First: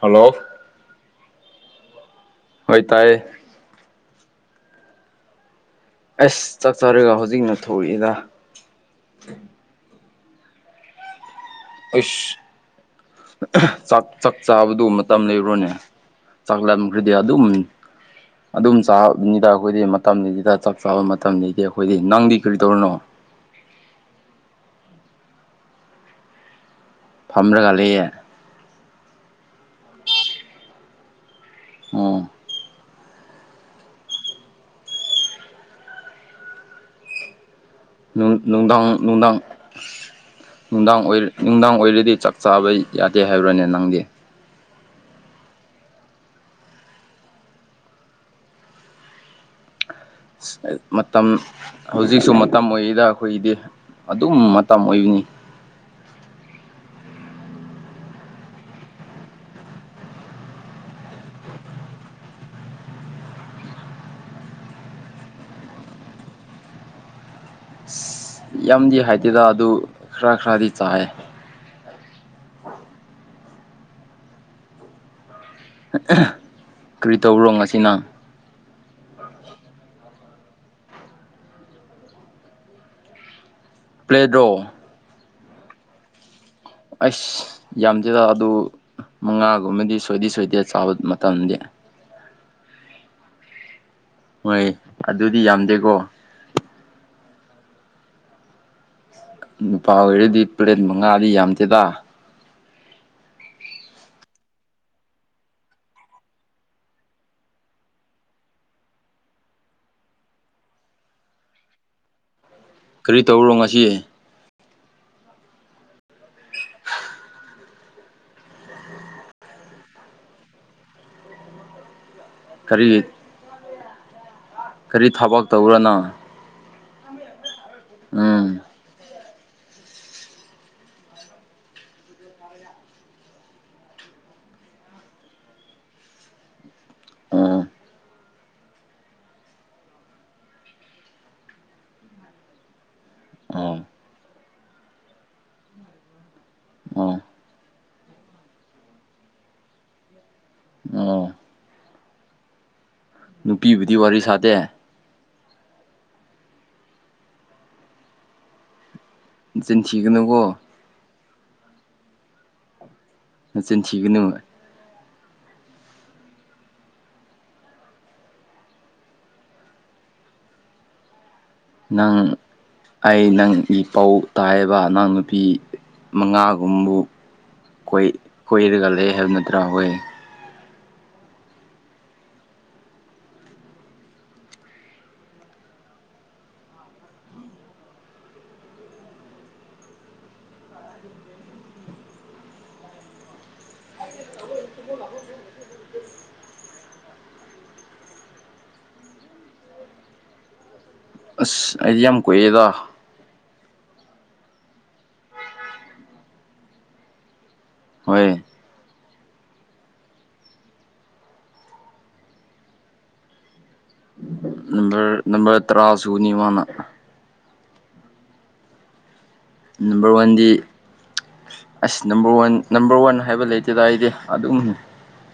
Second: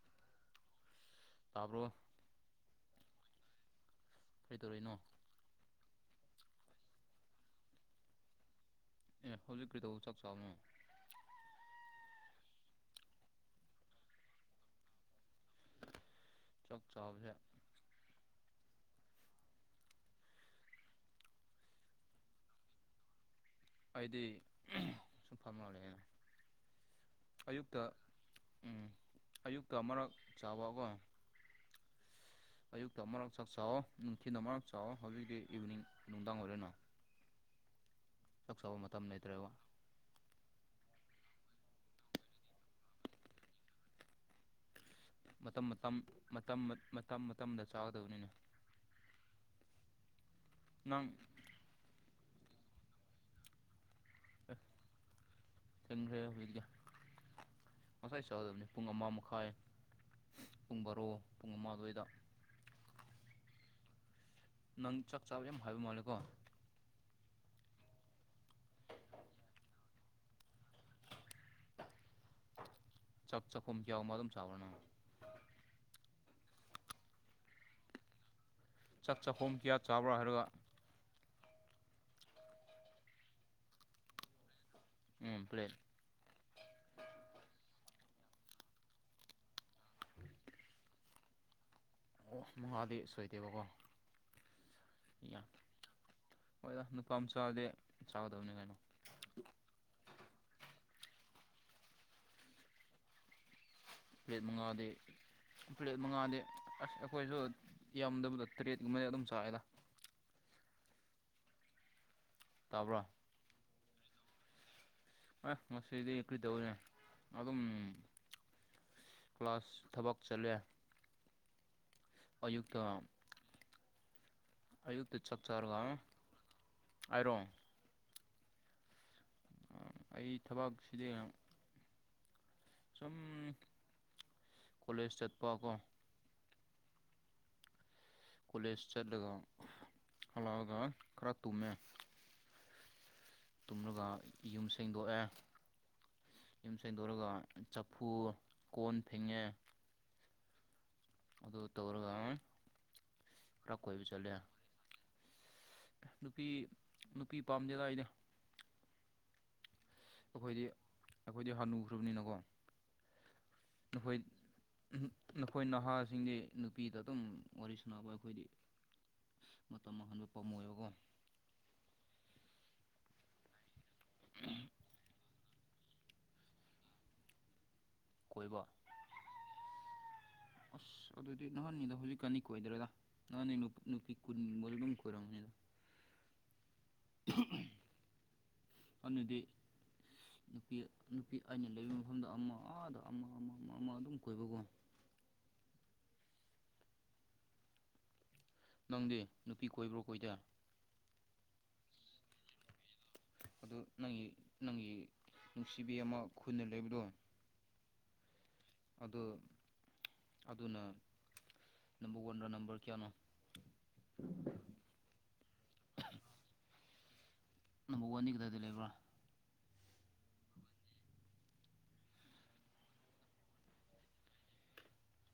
hello ꯇꯥꯕ꯭ꯔꯣ ꯑꯣꯏꯇꯥꯥꯏ ꯀꯩꯗꯧꯂꯤꯅꯣ ꯑꯁ ꯆꯠꯆꯔꯒ ꯍꯧꯖꯤꯛꯅ ꯊꯣꯛꯂꯛꯏꯗ ꯑꯦ ꯍꯧꯖꯤꯛ ꯀꯩꯗꯧꯕ ꯆꯞ ꯆꯥꯅ ꯑꯁ ꯆꯥꯛ ꯆꯥꯛ ꯆꯥꯕꯗꯨ ꯃꯇꯝ ꯂꯩꯔꯨꯅꯦ ꯆꯥꯛ ꯆꯥꯛꯂꯝꯂꯝꯈ꯭ꯔꯗꯤ ꯆꯥꯕꯁꯦ ꯑꯗꯨꯝ ꯑꯗꯨꯝ ꯆꯥꯕꯅꯤꯗ ꯑꯩꯈꯣꯏꯗꯤ ꯃꯇꯝꯁꯤꯗ ꯆꯞ ꯆꯥꯕ ꯃꯇꯝꯅꯤꯗꯤ ꯑꯩꯈꯣꯏꯗꯤ ꯅꯪꯗꯤ ꯀꯔꯤ ꯇꯧꯔꯤꯅꯣ ꯑꯩꯗꯤ ꯁꯨꯝ ꯐꯝꯅꯔꯦ ꯑꯅ ꯐꯝꯔꯒ ꯑꯌꯨꯛꯇ ꯂꯩꯌꯦ ꯎꯝ ꯑꯌꯨꯛꯇ ꯑꯃꯛ ꯆꯥꯕꯀꯣ ꯑꯣ ꯑꯌꯨꯛꯇ ꯑꯃꯔꯛ ꯆꯥꯛ ꯆꯋꯣ ꯅꯨꯡꯊꯤꯜ ꯑꯃꯛ ꯆꯥꯛꯋꯣ ꯍꯧꯖꯤꯛꯇꯤ ꯏꯚꯤꯅꯤꯡ ꯅꯨꯡꯗꯥꯡ ꯑꯣꯏꯔꯅꯣ ꯅꯨꯡꯗꯥꯡ ꯃꯇꯝ ꯅꯨꯡꯗꯥꯟ ꯂꯩꯇ꯭ꯔꯦꯕ ꯅꯨꯡꯗꯥꯡ ꯑꯣꯏ ꯅꯨꯡꯗꯥꯡ ꯑꯣꯏꯔꯗꯤ ꯆꯥꯛ ꯆꯥꯕ ꯌꯥꯗꯦ ꯍꯥꯏꯕ꯭ꯔꯥꯅꯦ ꯅꯪꯗꯤ ꯃꯇꯝ ꯃꯇꯝ ꯃꯇꯝꯗ ꯆꯥꯒꯗꯕꯅꯤꯅ ꯅꯪ ꯃꯇꯝ ꯍꯧꯖꯤꯛꯁꯨ ꯃꯇꯝ ꯑꯣꯏꯔꯤꯗ ꯑꯩꯈꯣꯏꯒꯤꯗꯤ ꯑꯗꯨꯝ ꯃꯇꯝ ꯑꯣꯏꯕꯅꯤ ꯇꯟꯈꯔ꯭ꯦꯗꯥ ꯉꯁꯥꯏ ꯆꯥꯒꯗꯕꯅꯤ ꯄꯨꯡ ꯑꯃ ꯃꯈꯥꯏ ꯄꯨꯡ ꯕꯥꯔꯣ ꯄꯨꯡ ꯑꯃ ꯑꯗꯨꯋꯥꯏꯗ ꯅꯪ ꯆꯥꯛ ꯆꯥꯕ ꯌꯥꯝ ꯍꯥꯏꯕ ꯃꯥꯜꯂꯦꯀꯣ ꯌꯥꯝꯗꯤ ꯍꯥꯏꯗꯦꯗ ꯑꯗꯨ ꯈꯔ ꯈꯔꯗꯤ ꯆꯥꯏ ꯆꯥꯛ ꯆꯥꯛꯐꯝ ꯀꯌꯥ ꯑꯃ ꯑꯗꯨꯝ ꯆꯥꯎꯔꯅ ꯀꯔꯤ ꯇꯧꯔꯣ ꯑꯁꯤꯅ ꯆꯥꯛ ꯆꯥꯛꯈꯣ ꯀꯌꯥ ꯆꯥꯕ꯭ꯔꯥ ꯍꯥꯏꯔꯒ ꯄ꯭ꯂꯦꯗꯣ ꯎꯝ ꯄ꯭ꯂꯦꯠ ꯑꯁ ꯌꯥꯝꯗꯦꯗ ꯑꯗꯨ ꯃꯉꯥꯒꯨꯝꯕꯗꯤ ꯁꯣꯏꯗꯤ ꯁꯣꯏꯗꯦ ꯆꯥꯕ ꯃꯇꯝꯗꯤ ꯑꯣ ꯃꯣꯉꯥꯗꯤ ꯁꯣꯏꯗꯦꯕꯀꯣ ꯍꯣꯏ ꯑꯗꯨꯗꯤ ꯌꯥꯝ ꯌꯥꯝꯗꯦꯀꯣ ꯍꯣꯏꯗ ꯅꯨꯄꯥ ꯃꯆꯥꯗꯤ ꯆꯥꯒꯗꯕꯅꯤ ꯀꯩꯅꯣ ꯅꯨꯄꯥ ꯑꯣꯏꯔꯗꯤ ꯄ꯭ꯂꯦꯠ ꯃꯉꯥꯗꯤ ꯌꯥꯝꯗꯦꯗ ꯃꯉꯥꯗ ꯄ꯭ꯂꯦꯠ ꯃꯉꯥꯗꯤ ꯑꯁ ꯑꯩꯈꯣꯏꯁꯨ ꯌꯥꯝꯗꯕꯗ ꯇꯔꯦꯠꯀꯨꯝꯕꯗꯤ ꯑꯗꯨꯝ ꯆꯥꯏꯦꯗ ꯇꯥꯕ꯭ꯔ ꯀ ꯇꯧꯔꯣ ꯉꯁꯤ ꯑꯦꯁ ꯃꯁꯤꯗꯤ ꯀꯨꯔꯤ ꯇꯧꯅꯦ ꯑꯗꯨꯝ ꯀ꯭ꯂꯥꯁ ꯊꯕꯛ ꯆꯠꯂꯦ ꯑꯌꯨꯛꯇ ꯀꯔꯤ ꯀꯔꯤ ꯑꯌꯨꯛꯇ ꯆꯞ ꯊꯕꯛ ꯇꯧꯕ꯭ꯔꯥ ꯆꯔꯒ ꯅꯪ ꯍꯥꯏꯔꯣ ꯎꯝ ꯑꯩ ꯊꯕꯛꯁꯤꯗꯤ ꯁꯨꯝ ꯀꯣꯂꯦꯖ ꯆꯠꯄ ꯀꯣ ꯑꯣ ꯀꯣꯂꯦꯖ ꯆꯠꯂꯒ ꯍꯜꯂꯛꯑꯒ ꯈꯔ ꯇꯨꯝꯃꯦ ꯑꯣ ꯇꯨꯝꯂꯒ ꯌꯨꯝ ꯁꯦꯡꯗꯣꯛꯑꯦ ꯌꯨꯝ ꯑꯣ ꯁꯩꯗꯣꯛꯣꯔꯒ ꯆꯐꯨ ꯀꯣꯟ ꯐꯦꯡꯉꯦ ꯑꯣ ꯑꯗꯨ ꯇꯧꯔꯒ ꯈꯔ ꯅꯨꯄꯤꯕꯨꯗꯤ ꯀꯣꯏꯕ ꯋꯥꯔꯤ ꯆꯠꯂꯦ ꯁꯥꯗꯦ ꯅꯨꯄꯤ ꯅꯨꯄꯤ ꯄꯥꯝꯖꯦꯗꯏꯅꯦ ꯆꯤꯟꯁꯤꯒꯅꯀꯣ ꯑꯩꯈꯣꯏꯗꯤ ꯑꯩꯈꯣꯏꯗꯤ ꯍꯥꯟꯅꯨꯈ꯭ꯔꯕꯅꯤꯅꯀꯣ ꯅꯆꯤꯟ ꯅꯈꯣꯏ ꯊꯤꯒꯅꯨ ꯅꯈꯣꯏ ꯅꯍꯥꯁꯤꯡꯗꯤ ꯅꯨꯄꯤꯗ ꯑꯗꯨꯝ ꯋꯥꯔꯤ ꯁꯥꯟꯅꯕ ꯑꯩꯈꯣꯏꯗꯤ ꯃꯇꯝ ꯃꯥꯡꯍꯟꯕ ꯄꯝ ꯑꯣꯏꯕꯒꯣ ꯅꯪ ꯑꯩ ꯅꯪꯒꯤ ꯄꯧ ꯇꯥꯏꯕ ꯑꯉꯥꯡ ꯅꯨꯄꯤ ꯃꯉꯥꯒꯨꯝꯕꯨ ꯀꯣꯏ ꯀꯣꯏꯕ ꯀꯣꯏꯔꯒ ꯂꯩ ꯍꯥꯏꯕ ꯅꯠꯇ꯭ꯔꯥ ꯑꯩꯈꯣꯏ ꯑꯁ ꯑꯗꯨꯗꯤ ꯅꯍꯥꯟꯅꯤꯗꯣ ꯍꯧꯖꯤꯛꯀꯥꯟꯅꯤ ꯀꯣꯏꯗꯔꯦꯗ ꯅꯍꯥꯟꯅꯤ ꯅꯨꯄꯤ ꯀꯨꯟꯕ ꯑꯗꯨꯝ ꯀꯣꯏꯔꯝꯃꯅꯤꯗ ꯑꯗꯤ ꯅꯨꯄꯤ ꯅꯨꯄꯤ ꯑꯩꯅ ꯂꯩꯕ ꯃꯐꯝꯗ ꯑꯃ ꯑꯗ ꯑꯃ ꯑꯃ ꯑꯃ ꯑꯃ ꯑꯗꯨꯝ ꯀꯣꯏꯕꯒꯣ ꯅꯪꯗꯤ ꯅꯨꯄꯤ ꯀꯣꯏꯕ꯭ꯔꯣ ꯀꯣꯏꯗ ꯑ ꯑꯩ ꯑꯃꯀꯣꯏꯦꯗ ꯑꯗꯨ ꯅꯪꯒꯤ ꯅꯪꯒꯤ ꯅꯨꯡꯁꯤꯕꯤ ꯑꯃ ꯈꯨꯅ ꯂꯩꯕꯗꯣ ꯍꯣꯏ ꯑꯗꯣ ꯑꯗꯨꯅ ꯅꯝꯕꯔ ꯋꯥꯟꯗ ꯅꯝꯕꯔ ꯀꯌꯥꯅꯣ ꯅꯝꯕ ꯅꯝꯕ ꯇ꯭ꯔꯥ ꯁꯨꯅꯤ ꯋꯥꯅ ꯅꯝꯕꯔ ꯋꯥꯟꯅꯤ ꯀꯗꯥꯏꯗ ꯂꯩꯕ꯭ꯔꯥ ꯅꯝꯕꯔ ꯋꯥꯟꯗꯤ ꯑꯁ ꯅꯝꯕꯔ ꯋꯥꯟ ꯅꯝꯕꯔ ꯋꯥꯟ ꯍꯥꯏꯕ ꯂꯩꯇꯦꯗ ꯑꯩꯗꯤ ꯑꯗꯨꯝ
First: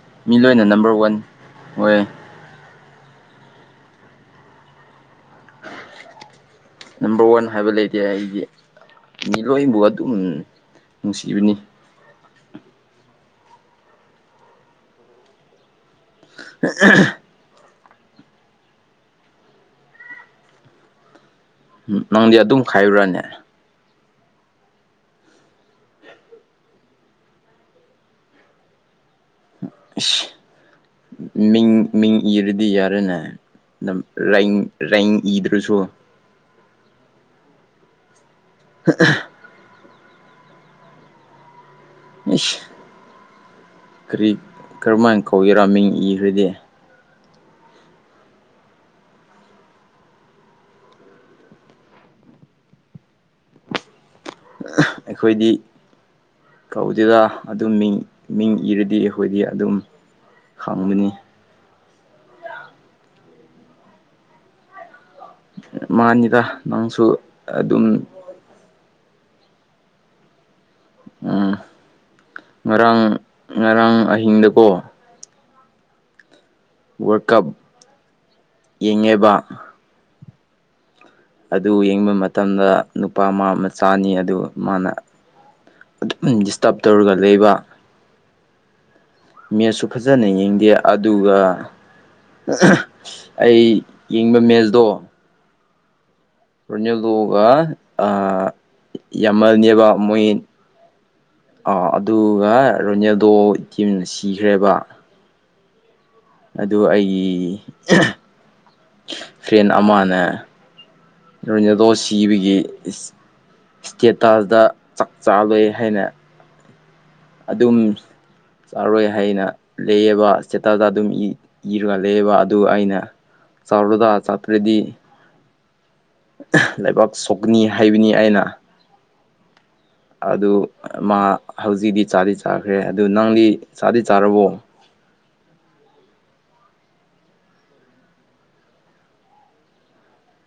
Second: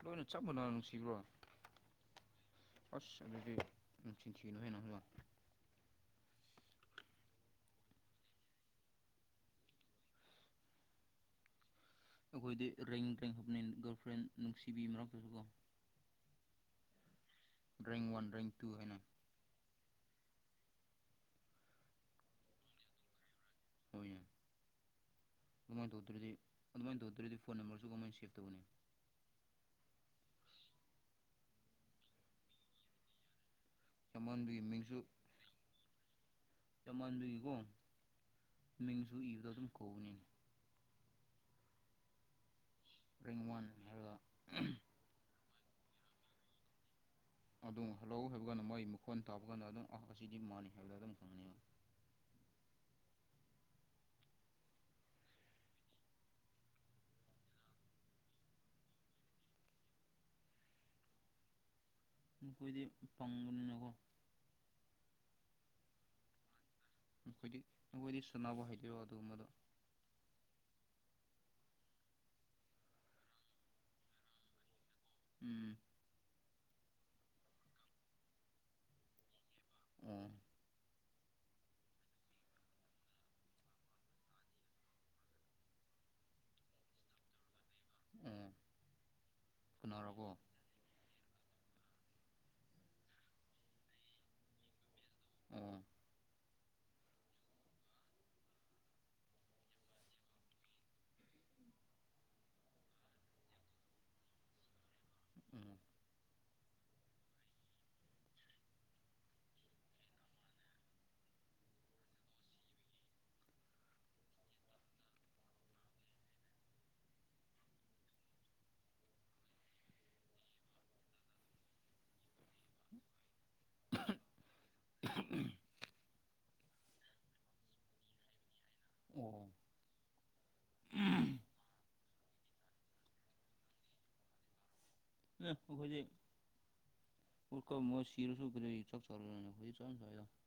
ꯂꯣꯏꯅ ꯃꯤ ꯆꯞ ꯂꯣz ꯏꯅ ꯃꯥꯟꯅꯅ ꯅꯝꯕꯔ ꯋꯥꯟ ꯅꯨꯡꯁꯤꯕ꯭ꯔꯣ ꯍꯣꯏ ꯑꯁ ꯑꯗꯨꯗꯤ ꯅꯪ ꯆꯤꯟꯊꯌꯅꯨ ꯍꯥꯏ ꯍꯕ ꯅꯝꯕꯔ ꯋꯥꯟ ꯍꯥꯏꯕ ꯂꯩꯇꯦ ꯑꯩꯗꯤ ꯃꯤ ꯂꯣꯏꯅꯕꯨ ꯑꯗꯨꯝ ꯅꯨꯡꯁꯤꯕꯅꯤ ꯑꯩꯈꯣꯏꯗꯤ ꯔꯦꯡ ꯔꯦꯡ ꯍꯥꯞꯄꯅꯤ ꯒꯔꯜꯐ꯭ꯔꯦꯟ ꯅꯨꯡꯁꯤꯕꯤ ꯃꯔꯛꯇꯁꯨ ꯀꯣ [unintelligible] ꯔꯔꯤ ꯋꯥꯟ ꯔꯔꯤ ꯇꯨ ꯍꯅ ꯝ ꯅꯪꯗꯤ ꯑꯗꯨꯝ ꯈꯥꯏꯔꯨꯔꯅꯦ ꯍꯣꯏ ꯌꯥ ꯑꯗꯨꯃꯥꯏꯅ ꯇꯧꯗ꯭ꯔꯗꯤ ꯑꯗꯨꯃꯥꯏꯅ ꯇꯧꯗꯔꯗꯤ ꯐꯣꯟ ꯅꯝꯕꯔꯁꯨ ꯀꯃꯥꯏꯅ ꯁꯦꯞ ꯇꯧꯒꯅꯤ ꯏꯁ ꯃꯤꯡ ꯃꯤꯡ ꯏꯔꯗꯤ ꯌꯥꯔꯦꯅꯦ ꯝ ꯔ ꯌꯥꯝꯃꯟꯕꯒꯤ ꯔꯤꯡ ꯏꯗ꯭ꯔꯁꯨ ꯌꯥꯝꯞ ꯃꯟꯕꯤꯒꯤꯀꯣ ꯃꯤꯡꯁꯨ ꯏꯕꯗꯣ ꯑꯗꯨꯝ ꯀꯧꯕꯅꯤ ꯑ ꯔꯔꯤꯣꯟ ꯍꯦ ꯀꯔꯤ ꯀꯔꯝꯍꯥꯏꯅ ꯀꯧꯒꯦꯔ ꯃꯤꯡ ꯏꯈ꯭ꯔꯗꯤ ꯑꯗꯨ ꯍꯜꯂꯛꯎ ꯍꯥꯏꯕ ꯀꯥꯟꯗ ꯃꯣꯏ ꯃꯈꯣꯟ ꯇꯥꯕ ꯀꯥꯟꯗ ꯑꯗꯨꯝ ꯑ ꯑꯁꯤꯗꯤ ꯃꯥꯥꯟꯜꯂꯤ ꯍꯥꯏꯕꯗ ꯑꯗꯨꯝ ꯈꯪꯅꯤꯕ ꯑꯩꯈꯣꯏꯗꯤ ꯀꯧꯗꯦꯗ ꯑꯗꯨꯝ ꯃꯤꯡ ꯃꯤꯡ ꯏꯔꯗꯤ ꯑꯩꯈꯣꯏꯗꯤ ꯑꯗꯨꯝ ꯈꯥꯡꯃꯤꯅꯤ ꯅꯈꯣꯏꯗꯤ ꯐꯪꯕꯅꯤꯅꯀꯣ ꯃꯥꯅꯤꯗ ꯅꯪ ꯑꯩꯣꯏꯗꯤ ꯃꯈꯈꯣꯏꯗꯤ ꯁꯥꯟꯅꯕ ꯍꯩꯕꯤꯔꯣ ꯑꯗꯨꯒꯨꯝꯕꯗꯣ ꯎꯝ ꯉꯔꯥꯡ ꯉꯔꯥꯡ ꯑꯍꯤꯡꯗꯀꯣ ꯎꯝ ꯋꯥꯔꯜ ꯀꯞ ꯌꯦꯡꯉꯦꯕ ꯑ ꯑꯗꯨ ꯌꯦꯡꯕ ꯃꯇꯝꯗ ꯅꯨꯄꯥ ꯑꯃ ꯃꯆꯥꯅꯤ ꯑꯗꯨ ꯃꯥꯅ ꯑꯗꯨꯝ ꯗꯤꯁꯇꯔꯕ ꯇꯧꯔꯒ ꯂꯩꯕ ꯎꯝ ꯃꯦꯠꯁꯨ ꯐꯖꯅ ꯌꯦꯡꯗꯦ ꯑꯗꯨꯒ ꯑꯩ ꯌꯦꯡꯕ ꯃꯦꯜꯗꯣ ꯑꯝ ꯔꯣꯅꯥꯜꯗꯣꯒ ꯑ ꯌꯥꯝꯃꯜꯅꯦꯕ ꯃꯣꯏ ꯑ ꯑꯗꯨꯒ ꯔꯣꯅꯦꯜꯗꯣ ꯇꯤꯝ ꯁꯤꯈ꯭ꯔꯦꯕ ꯎꯝ ꯑꯗꯨ ꯑꯩꯒꯤ ꯐ꯭ꯔꯦꯟ ꯑꯃꯅ ꯔꯣꯅꯦꯜꯗꯣ ꯁꯤꯕꯒꯤ ꯏꯁꯇꯦꯇꯥꯁꯇ ꯆꯥꯛ ꯆꯥꯂꯣꯏ ꯍꯥꯏꯅ ꯑꯗꯨꯝ ꯆꯥꯔꯣꯏ ꯍꯥꯏꯅ ꯂꯩꯑꯕ ꯏꯁꯇꯦꯇꯁꯗ ꯑꯗꯨꯝ ꯏꯔꯒ ꯂꯩꯑꯕ ꯑꯗꯨ ꯑꯩꯅ ꯆꯥꯔꯣꯗ ꯆꯥꯇ꯭ꯔꯗꯤ [unintelligible] ꯂꯩꯕꯥꯛ ꯁꯣꯛꯅꯤ ꯍꯥꯏꯕꯅꯤ ꯑꯩꯅ ꯑꯣ ꯑꯗꯨ ꯃꯥ ꯍꯧꯖꯤꯛꯇꯤ ꯆꯥꯗꯤ ꯆꯥꯈ꯭ꯔꯦ ꯑꯗꯨ ꯅꯪꯗꯤ ꯆꯥꯗꯤ ꯆꯥꯔꯕꯣ ꯎꯝ ꯑꯩꯈꯣꯏꯗꯤ ꯎꯔꯛꯣ ꯃꯣꯏ ꯁꯤꯔꯁꯨ ꯀꯔꯤꯒꯤ [unintelligible]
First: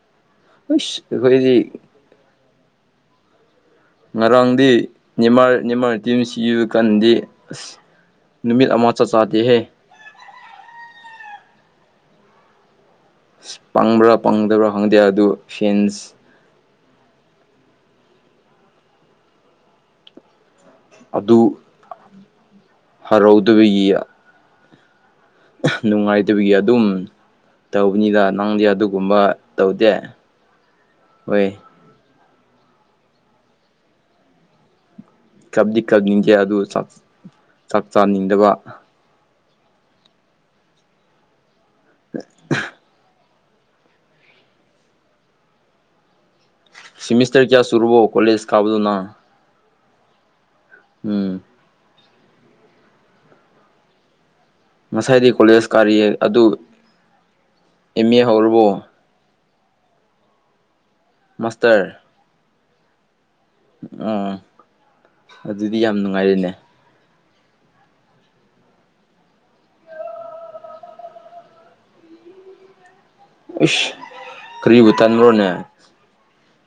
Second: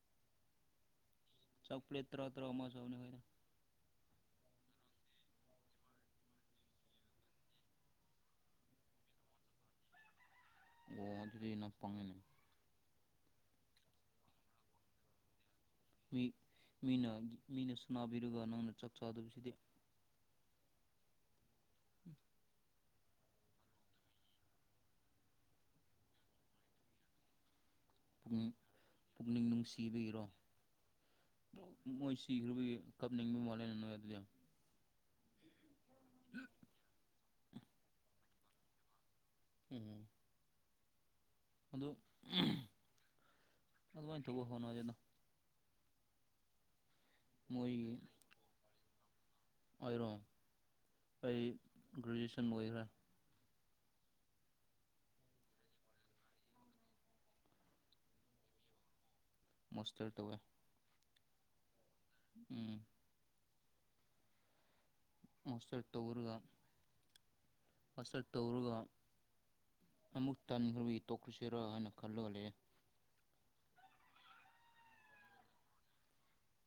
ꯑꯁ ꯑꯩꯈꯣꯏꯗꯤ ꯇ꯭ꯔ [unintelligible] ꯉꯔꯥꯡꯗꯤ ꯅꯦꯃꯥꯔ ꯅꯤꯃꯥꯔꯇꯤꯝ ꯁꯤꯕ ꯀꯥꯟꯗꯤ ꯑꯁ ꯅꯨꯃꯤꯠ ꯑꯃ ꯆꯥꯛ ꯆꯥꯗꯦꯍꯦ ꯑꯣ ꯑꯗꯨꯗꯤ ꯅꯪ ꯄꯥꯡꯉꯦꯅꯦ ꯑꯂꯡꯄꯪꯕ꯭ꯔꯥ ꯄꯪꯗꯕ꯭ꯔꯥ ꯈꯪꯗꯦ ꯑꯗꯨ ꯐꯦꯟꯁ ꯃꯤ ꯃꯤꯅ ꯃꯤꯅꯁꯥꯅꯥꯕꯤꯔꯒ ꯅꯪꯅ ꯆꯥꯛ ꯆꯥꯗꯕꯁꯤꯗꯤ ꯑꯗꯨ ꯍꯔꯧꯗꯕꯒꯤ ꯅꯨꯡꯉꯥꯏꯇꯕꯒꯤ ꯑꯗꯨꯝ ꯇꯧꯕꯅꯤꯗ ꯄꯨꯛꯅꯤꯡ ꯅꯪꯗꯤ ꯑꯗꯨꯒꯨꯝꯕ ꯄꯨꯛꯅꯤꯡ ꯇꯧꯗꯦ ꯅꯨꯡꯁꯤꯕꯒꯤꯔꯣ ꯍꯣꯏ ꯃꯣꯏ ꯁꯤꯈ꯭ꯔꯕꯒꯤ ꯀꯞꯅꯤꯡꯕ ꯃꯥꯜꯂꯦꯅ ꯅꯣꯏ ꯑꯗꯨꯗꯤ ꯀꯞꯗꯤ ꯀꯞꯅꯤꯡꯗꯦ ꯑꯗꯨ ꯆꯥꯛ ꯆꯥꯅꯤꯡꯗꯕ ꯎꯝ ꯑꯗꯨ ꯑꯗꯨꯃꯥꯏꯅ ꯇꯧꯕ ꯍꯣꯠꯅꯗꯅꯣ ꯁꯤꯃꯤꯁꯇꯔ ꯀꯌꯥ ꯃꯣꯏꯒꯤ ꯁꯨꯔꯕꯣ ꯀꯣꯂꯦꯖ ꯀꯥꯕꯗꯨ ꯅꯪ ꯑꯩꯔꯣ ꯎꯝ ꯑꯩ ꯒ꯭ꯔꯦꯖꯨꯌꯦꯁꯟ ꯂꯣꯏꯈ꯭ꯔꯦ ꯉꯁꯥꯏꯗꯤ ꯀꯣꯂꯦꯖ ꯀꯥꯔꯤꯌꯦ ꯑꯗꯨ ꯑꯦꯝ ꯑꯦ ꯍꯧꯔꯕꯣ ꯃꯣꯁꯇꯔ ꯇꯧꯋꯦ ꯃꯥꯁꯇꯔ ꯎꯝ ꯑꯥ ꯃꯥꯁꯇꯔ ꯇꯧꯔꯒ ꯃꯥꯁꯇꯔ ꯇꯧꯔꯒ ꯑꯃꯨꯛ ꯇꯟꯈ꯭ꯔꯕꯒꯤ ꯇꯣꯛꯈ꯭ꯔꯁꯤꯔꯥ ꯍꯥꯏꯅ ꯈꯜꯂꯒ ꯂꯩꯔꯦ ꯏꯁ ꯀꯔꯤꯕꯨ ꯇꯟꯕ꯭ꯔꯣꯅꯦ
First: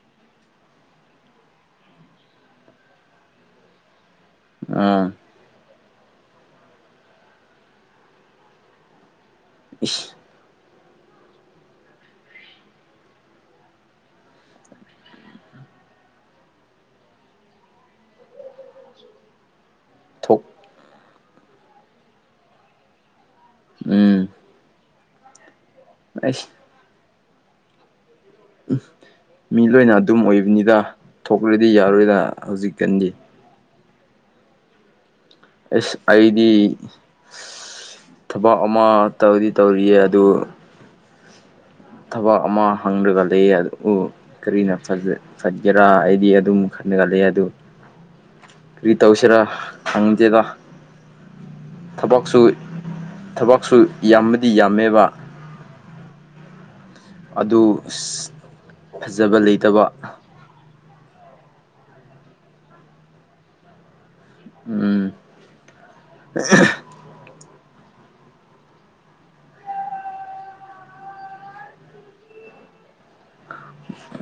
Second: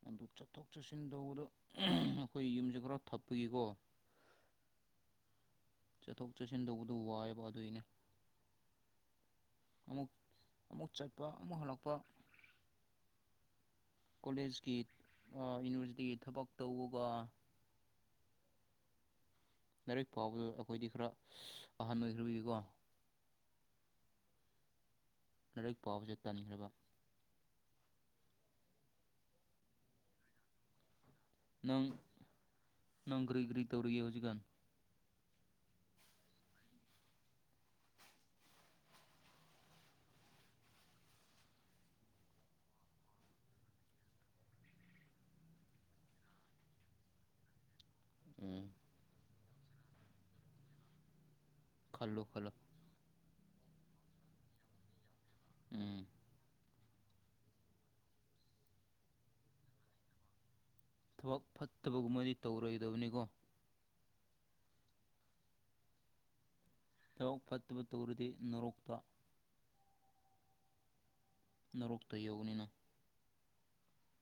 ꯑꯗꯨ ꯆꯠꯊꯣꯛ ꯆꯠꯁꯤꯟ ꯇꯧꯕꯗ [unintelligible] ꯑꯩꯈꯣꯏ ꯌꯨꯝꯁꯦ ꯈꯔ ꯊꯞꯄꯒꯤꯀꯣ ꯑꯥ ꯆꯠꯊꯣꯛ ꯆꯠꯁꯤꯟ ꯇꯧꯕꯗꯨ ꯋꯥꯏꯑꯦꯕ ꯑꯗꯨꯏꯅꯦ ꯑꯃꯨꯛ ꯏꯁ ꯑꯃꯨꯛ ꯆꯠꯄ ꯑꯃꯨꯛ ꯍꯜꯂꯛꯄ ꯀꯣꯂꯦꯖꯀꯤ ꯑ ꯌꯨꯅꯤꯚꯔꯁꯤꯇꯤꯒꯤ ꯊꯕꯛ ꯇꯧꯕꯒ ꯂꯥꯏꯔꯤꯛ ꯊꯣꯛ ꯄꯥꯕꯗꯣ ꯑꯩꯈꯣꯏꯗꯤ ꯈꯔ ꯑꯍꯟ ꯑꯣꯏ ꯈꯔꯕꯒꯤ ꯀꯣ ꯎꯝ ꯂꯥꯏꯔꯤꯛ ꯄꯥꯎꯕꯁꯦ ꯑꯩꯁ ꯇꯥꯟꯈ꯭ꯔꯕ ꯎ ꯃꯤ ꯂꯣꯏꯅ ꯑꯗꯨꯝ ꯑꯣꯏꯕꯅꯤꯗ ꯊꯣꯛꯂꯗꯤ ꯌꯥꯔꯣꯏꯗ ꯍꯧꯖꯤꯛꯀꯥꯟꯗꯤ ꯇꯧꯔꯤ ꯍꯧꯖꯤꯛꯒꯥꯟ ꯑꯦꯁ ꯑꯩꯗꯤ ꯊꯕꯛ ꯑꯃ ꯇꯧꯗꯤ ꯇꯧꯔꯤꯌꯦ ꯑꯗꯨ ꯊꯕꯛ ꯑꯃ ꯍꯪꯒ ꯂꯩꯌꯦ ꯑꯗꯨ ꯎ ꯀꯔꯤꯅ ꯐꯠꯒꯦꯔꯥ ꯑꯩꯗꯤ ꯑꯗꯨꯝ ꯈꯟꯅꯒ ꯂꯩꯌꯦ ꯑꯗꯨ ꯎꯝ ꯀꯔꯤ ꯇꯧꯁꯤꯔꯥ ꯈꯪꯗꯦꯗ ꯈꯜꯂꯣ ꯊꯕꯛꯁꯨ ꯈꯜꯂꯣ ꯊꯕꯛꯁꯨ ꯌꯥꯝꯕꯗꯤ ꯌꯥꯝꯃꯦꯕ ꯎꯝ ꯑꯗꯨ ꯐꯖꯕ ꯂꯩꯇꯕ ꯊꯕꯛ ꯐꯠꯇꯕꯒꯨꯝꯕꯗꯤ ꯇꯧꯔꯣꯏꯗꯕꯅꯤꯀꯣ ꯎꯝ ꯊꯕꯛ ꯐꯠꯇꯕ ꯇꯧꯔꯗꯤ ꯅꯣꯔꯣꯛꯇ ꯅꯔꯣꯛꯇ ꯌꯧꯕꯅꯤ ꯅꯪ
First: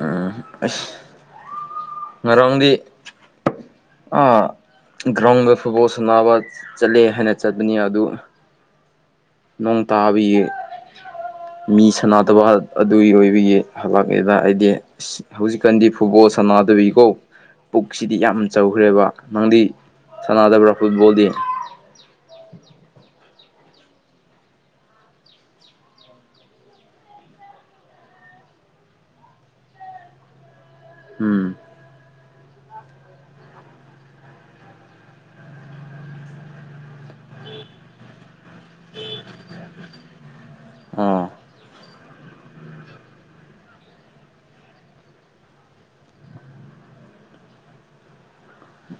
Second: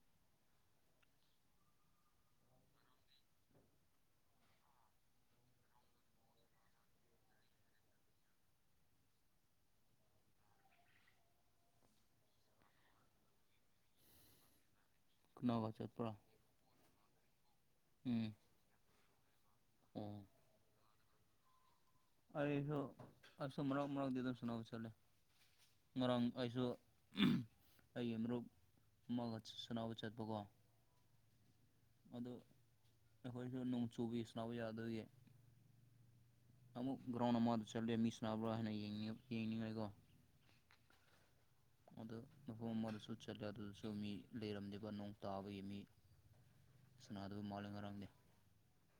ꯑꯝ ꯑ ꯉꯔꯥꯡꯗꯤ ꯑ ꯒ꯭ꯔꯥꯎꯟꯗ ꯐꯨꯠꯕꯣꯜ ꯁꯥꯟꯅꯕ ꯆꯠꯂꯦ ꯍꯥꯏꯅ ꯆꯠꯄꯅꯤ ꯑꯗꯨ ꯅꯣꯡ ꯇꯥꯕꯒꯤ ꯃꯤ ꯁꯥꯟꯅꯗꯕ ꯑꯗꯨꯒꯤ ꯑꯣꯏꯕꯒꯤ ꯍꯜꯂꯛꯑꯦꯗ ꯑꯩꯗꯤ ꯑ ꯀꯅꯥꯒ ꯍꯧꯖꯤꯛꯀꯥꯟꯗꯤ ꯆꯠꯄ꯭ꯔꯥ ꯐꯨꯠꯕꯣꯜ ꯁꯥꯟꯅꯗꯕꯤꯀꯣ ꯄꯨꯛꯁꯤꯗꯤ ꯌꯥꯝ ꯆꯥꯎꯈ꯭ꯔꯦꯕ ꯅꯪꯗꯤ ꯎꯝ ꯁꯅꯥꯗꯕ꯭ꯔ ꯐꯨꯠꯕꯣꯜꯗꯤ ꯑꯩꯗꯣ ꯑꯁꯨꯝ ꯃꯔꯛ ꯃꯔꯛꯇꯥꯗꯤ ꯁꯅꯥ ꯆꯠꯂꯦ ꯉꯥꯔꯥꯡ ꯑꯩꯁꯨ ꯑꯩꯒꯤ ꯃꯔꯨꯞ ꯑꯃꯒ ꯁꯅꯥꯕ ꯆꯠꯄꯀꯣ ꯎꯝ ꯑꯗꯨ ꯑꯩꯈꯣꯏꯁꯨ ꯅꯣꯡ ꯆꯨꯕꯒꯤ ꯁꯥꯅꯕ ꯌꯥꯗꯕꯒꯤ ꯑꯃꯨꯛ ꯒ꯭ꯔꯥꯎꯟ ꯑꯃꯗ ꯆꯠꯂꯦ ꯃꯤ ꯁꯅꯕ꯭ꯔꯥ ꯍꯥꯏꯅ ꯌꯦꯡꯅꯤꯡꯉꯥꯏꯀꯣ ꯑꯣ ꯑꯗꯨ ꯃꯐꯝ ꯑꯃꯗꯁꯨ ꯆꯠꯂꯦ ꯑꯗꯨꯁꯨ ꯃꯤ ꯂꯩꯔꯝꯗꯦꯕ ꯅꯣꯡ ꯇꯥꯕꯒꯤ ꯃꯤ ꯁꯅꯥꯕꯗ ꯃꯥꯂꯦ ꯉꯔꯥꯡꯗꯤ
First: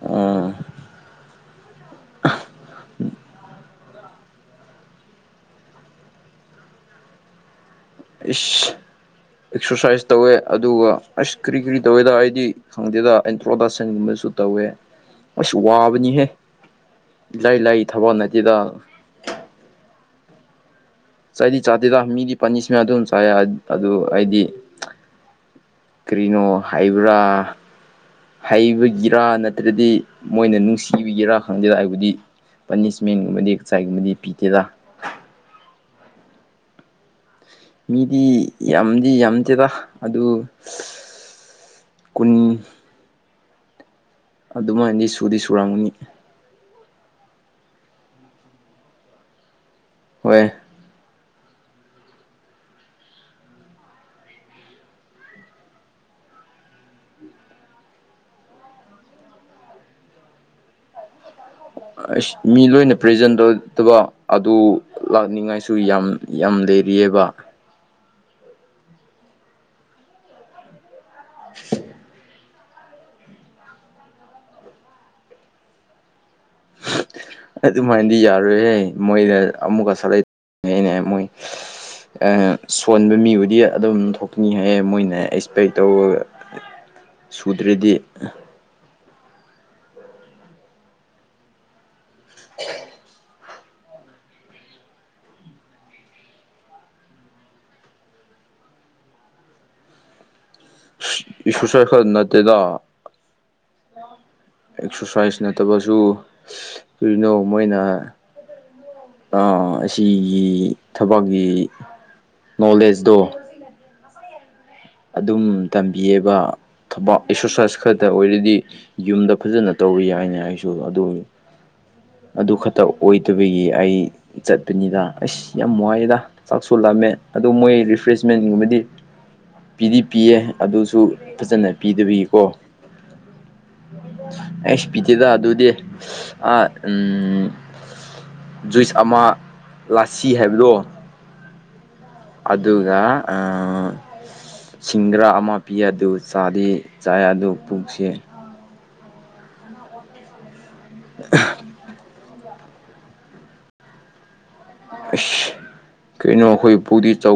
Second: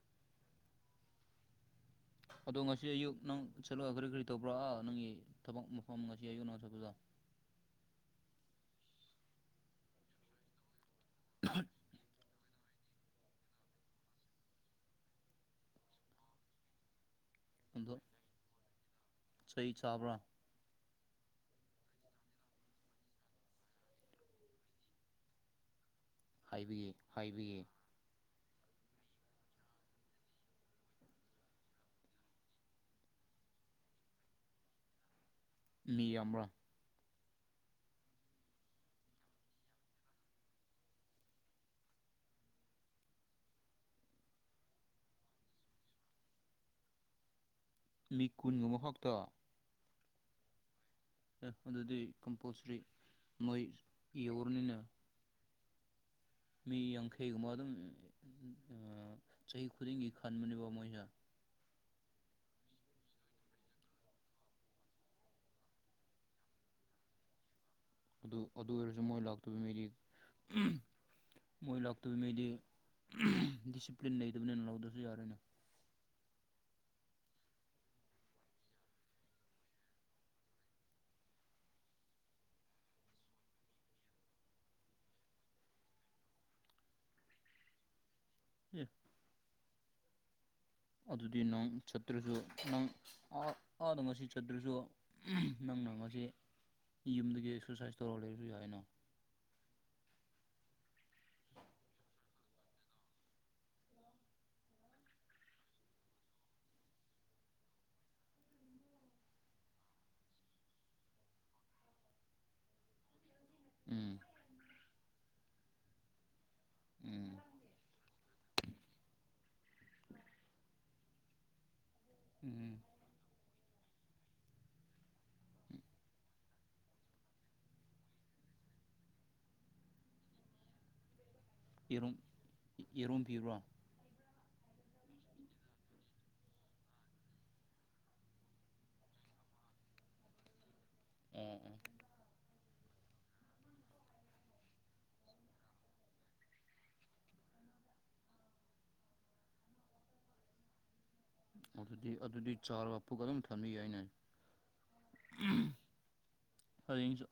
ꯑꯣ ꯑꯗꯣ ꯉꯁꯤ ꯑꯌꯨꯛ ꯅꯪ ꯆꯠꯂꯣ ꯀꯔꯤ ꯀꯔꯤ ꯇꯧꯕ꯭ꯔꯥ ꯅꯪꯒꯤ ꯊꯕꯛ ꯃꯐꯝ ꯉꯁꯤ ꯑꯌꯨꯛ ꯅꯪ ꯆꯠꯄꯗꯣ ꯏꯁ ꯑꯦꯛꯁꯔꯁꯥꯏꯁ ꯇꯧꯋꯦ ꯑꯗꯨꯒ ꯑꯁ ꯀꯔꯤ ꯀꯔꯤ ꯇꯧꯋꯦꯗ ꯑꯩꯗꯤ ꯈꯪꯗꯦꯗ ꯑꯦꯟꯇ꯭ꯔꯣꯗꯛꯁꯟꯒꯨꯝꯕꯁꯨ ꯇꯧꯋꯦ ꯑꯩꯁꯨ ꯋꯥꯕꯅꯤꯍꯦ ꯢꯔꯥꯢ ꯂꯥꯢ ꯑꯗꯣ ꯊꯥꯕꯛ ꯅꯠꯇꯦꯗ ꯆꯩ ꯆꯥꯕ꯭ꯔꯥ ꯆꯥꯏꯗꯤ ꯆꯥꯗꯦꯗ ꯃꯤꯗꯤ ꯄꯥꯅꯤꯁꯃꯦꯟ ꯑꯗꯨꯝ ꯆꯥꯏ ꯑꯗꯨ ꯑꯩꯗꯤ ꯀꯔꯤꯅꯣ ꯍꯥꯏꯕꯒꯤ ꯍꯥꯏꯕ꯭ꯔꯥ ꯍꯥꯏꯕꯒꯤ ꯍꯩꯕꯒꯤꯔꯥ ꯅꯠꯇ꯭ꯔꯗꯤ ꯃꯣꯏꯅ ꯅꯨꯡꯁꯤꯕꯒꯤꯔꯥ ꯈꯪꯗꯦ ꯍꯥꯏꯕꯗꯤ ꯄꯅꯤꯁꯃꯦꯟꯒꯨꯝꯕꯗꯤ ꯆꯩꯒꯨꯝꯕꯗꯤ ꯄꯤꯗꯦꯗꯦ ꯃꯤ ꯌꯥꯝꯕꯔꯣ ꯃꯤꯗꯤ ꯌꯥꯝꯗꯤ ꯌꯥꯝꯗꯦꯗ ꯑꯗꯨ ꯀꯨꯟ ꯑꯗꯨꯃꯥꯏꯅꯗꯤ ꯁꯨꯗꯤ ꯁꯨꯔꯝꯒꯅꯤ ꯃꯤ ꯀꯨꯟꯒꯨꯝꯕ ꯈꯛꯇ ꯍꯣꯏ ꯑꯗꯨꯗꯤ ꯀꯝꯄꯜꯁꯔꯤ ꯃꯣꯏ ꯌꯧꯔꯅꯤꯅ ꯃꯤ ꯌꯥꯡꯈꯩꯒꯨꯝꯕ ꯑꯗꯨꯝ ꯆꯍꯤ ꯈꯨꯗꯤꯡꯒꯤ ꯈꯟꯕꯅꯦꯕ ꯃꯣꯏꯁꯦ ꯑꯁ ꯃꯤ ꯂꯣꯏꯅ ꯄ꯭ꯔꯖꯦꯟ ꯑꯣꯏꯗꯕ ꯑꯗꯨ ꯂꯥꯛꯅꯤꯡꯉꯥꯏꯁꯨ ꯌꯥꯝ ꯌꯥꯝ ꯂꯩꯔꯤꯌꯦꯕ ꯑꯗꯨ ꯑꯗꯨ ꯑꯣꯏꯔꯁꯨ ꯃꯣꯏ ꯂꯥꯛꯇꯕ ꯃꯤꯗꯤ ꯃꯣꯏ ꯂꯥꯛꯇꯕꯉꯩꯗꯤ ꯗꯤꯁꯤꯄ꯭ꯂꯤꯟ ꯂꯩꯇꯕꯅꯤꯅ ꯂꯧꯥꯎꯗꯁꯨ ꯌꯥꯔꯦ ꯑꯗꯨꯃꯥꯏꯅꯗꯤ ꯌꯥꯔꯣꯏꯍꯦ ꯃꯣꯏꯗ ꯑꯃꯨꯛꯀ [unintelligible] [unintelligible] ꯃꯣꯏ ꯁꯣꯟꯕ ꯃꯤꯕꯨꯗꯤ ꯑꯗꯨꯝ ꯊꯣꯛꯅꯤ ꯍꯥꯏꯌꯦ ꯃꯣꯏꯅ ꯑꯦꯁꯄꯦꯛ ꯇꯧꯕꯥ [inaudible] ꯁꯨꯗ꯭ꯔꯗꯤ ꯌꯦ [unintelligible] ꯑꯗꯨꯗꯤ ꯅꯪ ꯆꯠꯇ꯭ꯔꯁꯨ ꯅꯪ [unintelligible] ꯑꯗꯣ ꯉꯁꯤ ꯆꯠꯇ꯭ꯔꯁꯨ ꯅꯪꯅ ꯉꯁꯤ ꯌꯨꯝꯗꯒꯤ ꯑꯦꯛꯁꯔꯁꯥꯏꯁ ꯇꯧꯔꯒ ꯂꯩꯔꯁꯨ ꯌꯥꯏ [unintelligible] ꯈꯛ ꯅꯠꯇꯦꯗ ꯑꯦꯛꯁꯔꯁꯥꯏꯁ ꯅꯠꯇꯕꯁꯨ ꯀꯔꯤꯅꯣ ꯃꯣꯏꯅ [unintelligible] ꯑꯁꯤꯒꯤ ꯊꯕꯛꯀꯤ ꯅꯣꯂꯦꯖꯇꯣ ꯎꯝ ꯑꯗꯨꯝ ꯇꯝꯕꯤꯌꯦꯕ ꯊꯕꯛ ꯎꯝ ꯑꯦꯛꯁꯔꯁꯥꯏꯁ ꯈꯔꯛꯇ ꯑꯣꯏꯔꯗꯤ ꯌꯨꯝꯗ ꯐꯖꯅ ꯇꯧꯕ ꯌꯥꯏꯅꯦ ꯑꯩꯁꯨ ꯑꯗꯨ ꯑꯗꯨ ꯎꯝ ꯈꯛꯇ ꯑꯣꯏꯗꯕꯒꯤ ꯑꯩ ꯆꯠꯄꯅꯤꯗ ꯑꯩꯁ ꯌꯥꯝ ꯋꯥꯏꯌꯦꯗ ꯆꯥꯛꯁꯨ ꯂꯥꯝꯃꯦ ꯑꯗꯣ ꯃꯣꯏ ꯔꯤꯐ꯭ꯔꯦꯁꯃꯦꯟꯒꯨꯝꯕꯗꯤ ꯄꯤꯗꯤ ꯄꯤꯌꯦ ꯑꯗꯨꯁꯨ ꯐꯖꯅ ꯌꯦꯔꯨꯝ ꯄꯤꯗꯕꯤꯀꯣ ꯌꯦꯔꯨꯝ ꯄꯤꯕ꯭ꯔꯣ ꯑꯣ ꯑꯩꯁ ꯄꯤꯗꯦꯗ ꯑꯗꯨꯗꯤ ꯑ ꯎꯝ ꯖꯨꯏꯁ ꯑꯃ ꯂꯥꯁꯤ ꯍꯥꯏꯕꯗꯣ ꯎꯝ ꯎꯝ ꯑꯗꯨꯒ ꯁꯤꯡꯒ꯭ꯔꯥ ꯑꯃ ꯄꯤ ꯑꯗꯨ ꯆꯥꯔꯤ ꯆꯥꯏ ꯑꯗꯨ ꯄꯨꯛꯁ [unintelligible] ꯑꯗꯨꯗꯤ ꯑꯗꯨꯗꯤ ꯆꯥꯔ ꯄꯨꯛꯀ ꯑꯗꯨꯝ ꯊꯟꯕ ꯌꯥꯏꯅꯦ ꯀꯩꯅꯣ ꯑꯩꯈꯣꯏ ꯄꯨꯕꯨꯗꯤ ꯍꯌꯦꯡꯁꯨ ꯆꯧ